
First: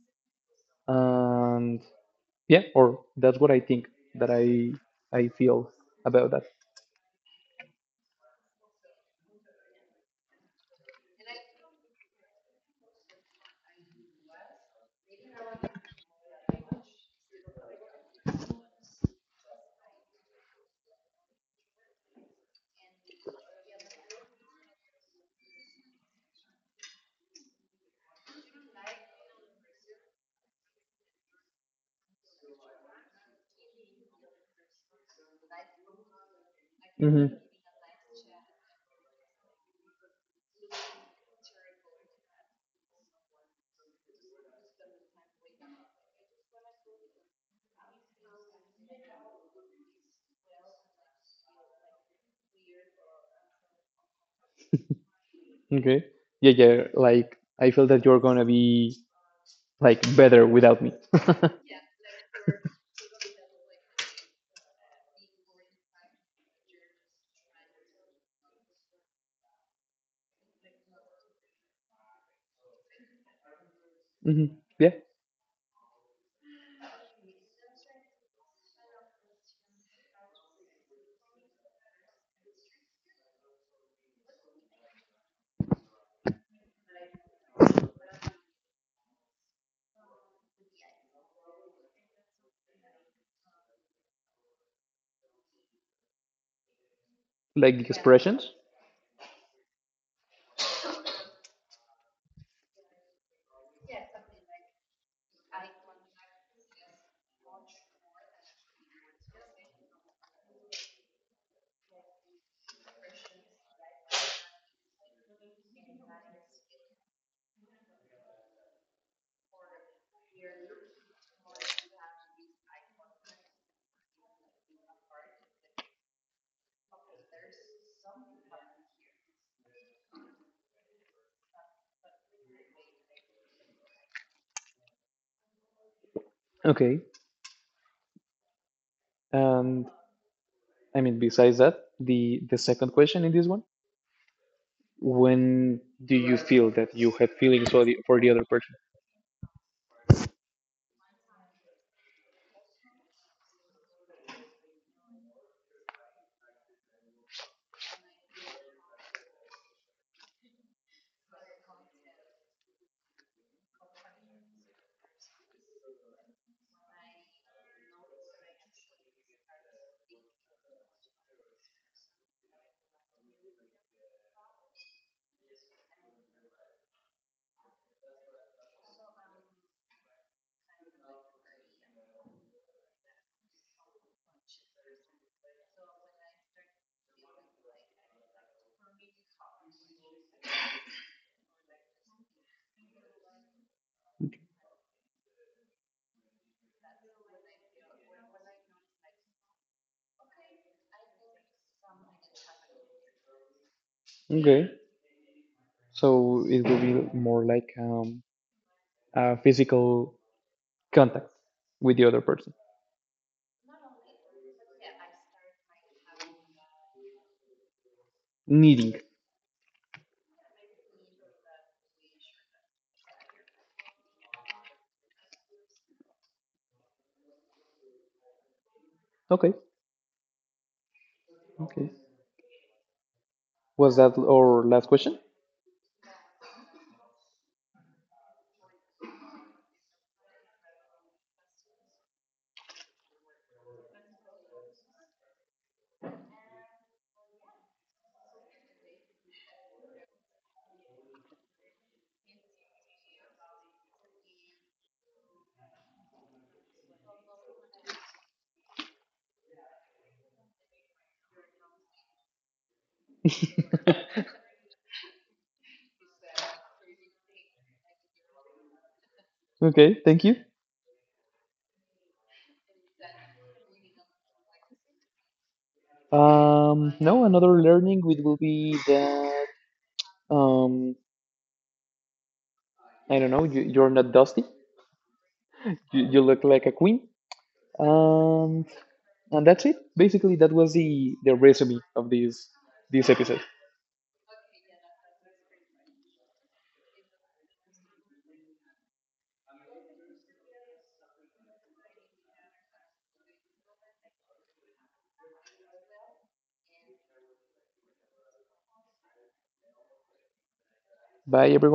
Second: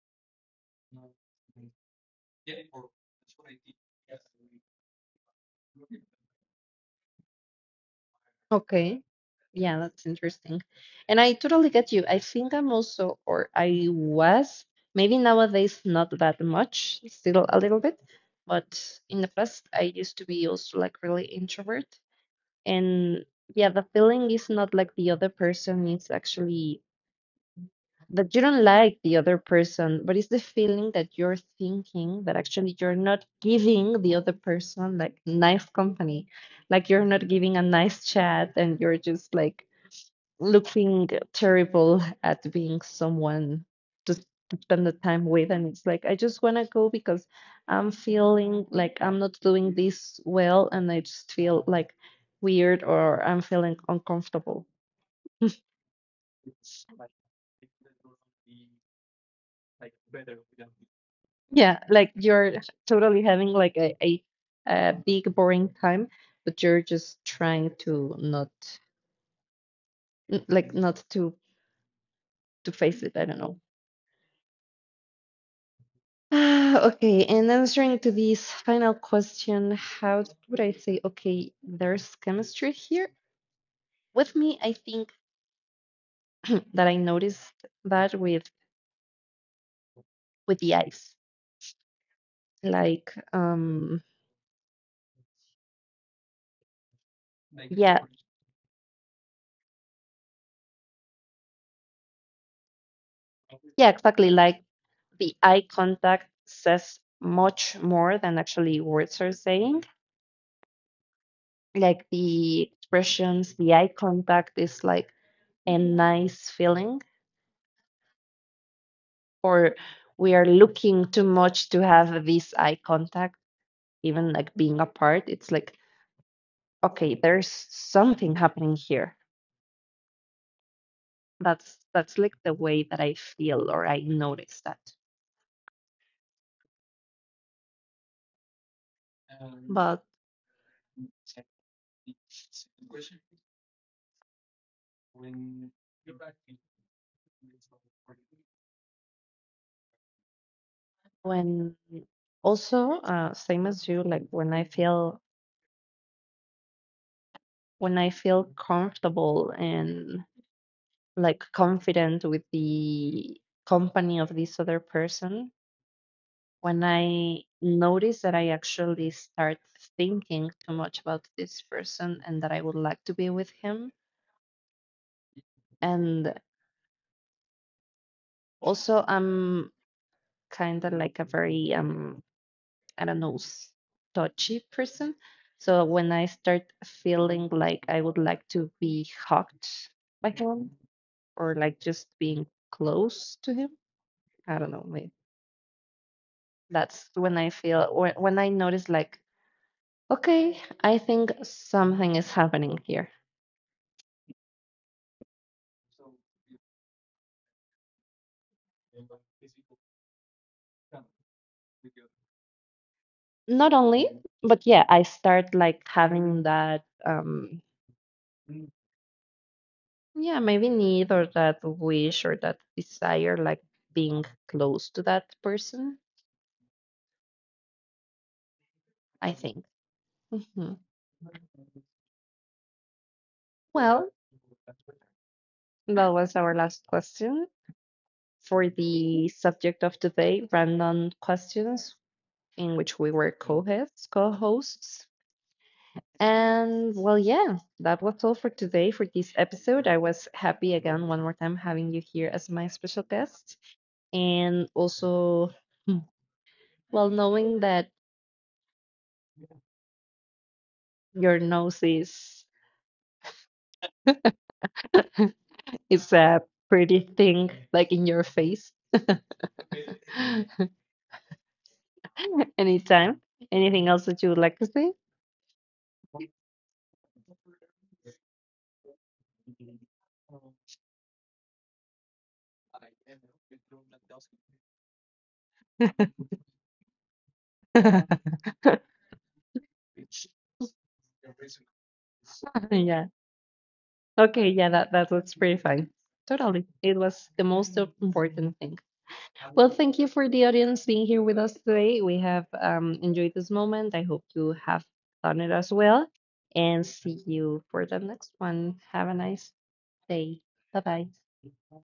B: And yeah, or that's what I think that I feel about that.
A: Okay. Yeah, that's interesting. And I totally get you. I think I'm also, or I was, maybe nowadays not that much, still a little bit, but in the past I used to be also like really introvert. And yeah, the feeling is not like the other person is actually that you don't like the other person, but it's the feeling that you're thinking that actually you're not giving the other person like nice company, like you're
B: Hmm.
A: not giving a nice chat and you're just like looking terrible at being someone to spend the time with. And it's like, I just want to go because I'm feeling like I'm not doing this well and I just feel like weird or I'm feeling uncomfortable.
B: Okay. Yeah, yeah. Like I feel that you're gonna be like better without me.
A: Yeah, like you're totally having like a big boring time, but you're just trying to not like not to to face it. I don't know.
B: Hmm. Yeah.
A: Ah, okay, and answering to this final question, how would I say, okay, there's chemistry here? With me, I think that I noticed that with the eyes. Like
B: Like the
A: yeah,
B: expressions.
A: yeah, exactly. Like the eye contact says much more than actually words are saying. Like the expressions, the eye contact is like a nice feeling, or we are looking too much to have this eye contact even like being apart it's like okay there's something happening here that's like the way that I feel or I notice that
B: Okay. And
A: but
B: I mean, besides that, the second question in this one, when do you feel that you have feelings for the other person?
A: when also same as you like when I feel when I feel comfortable and like confident with the company of this other person when I notice that I actually start thinking too much about this person and that I would like to be with him and also, I'm kind of like a very I don't know s- touchy person. So when I start feeling like I would like to be hugged by him or like just being close to him, I don't know. That's when I feel or when I notice like okay, I think something is happening here.
B: Okay. So it will be more like a physical contact with the other person.
A: Not only, but yeah, I start like having that um.
B: Needing.
A: Yeah, maybe need or that wish or that desire, like being close to that person, I
B: Okay.
A: think. Hmm.
B: Okay. Was
A: Well,
B: that our last question?
A: that was our last question for the subject of today, random questions in which we were co-hosts, co-hosts. And well, yeah, that was all for today for this episode. I was happy again one more time having you here as my special guest. And also, hmm, well, knowing that your nose is it's a pretty thing, like in your face.
B: Okay. Thank you.
A: Anytime. Anything else that you would like to say?
B: No, another learning it will be that um, I don't know. You're not dusty. You look like a queen. and and that's it basically, that was the resume of this
A: Yeah.
B: this episode.
A: Okay, yeah, that looks pretty fine. Totally. It was the most important thing. Well, thank you for the audience being here with us today. We have enjoyed this moment. I hope you have done it as well. And see you for the next one. Have a nice day. Bye bye.
B: Bye everyone.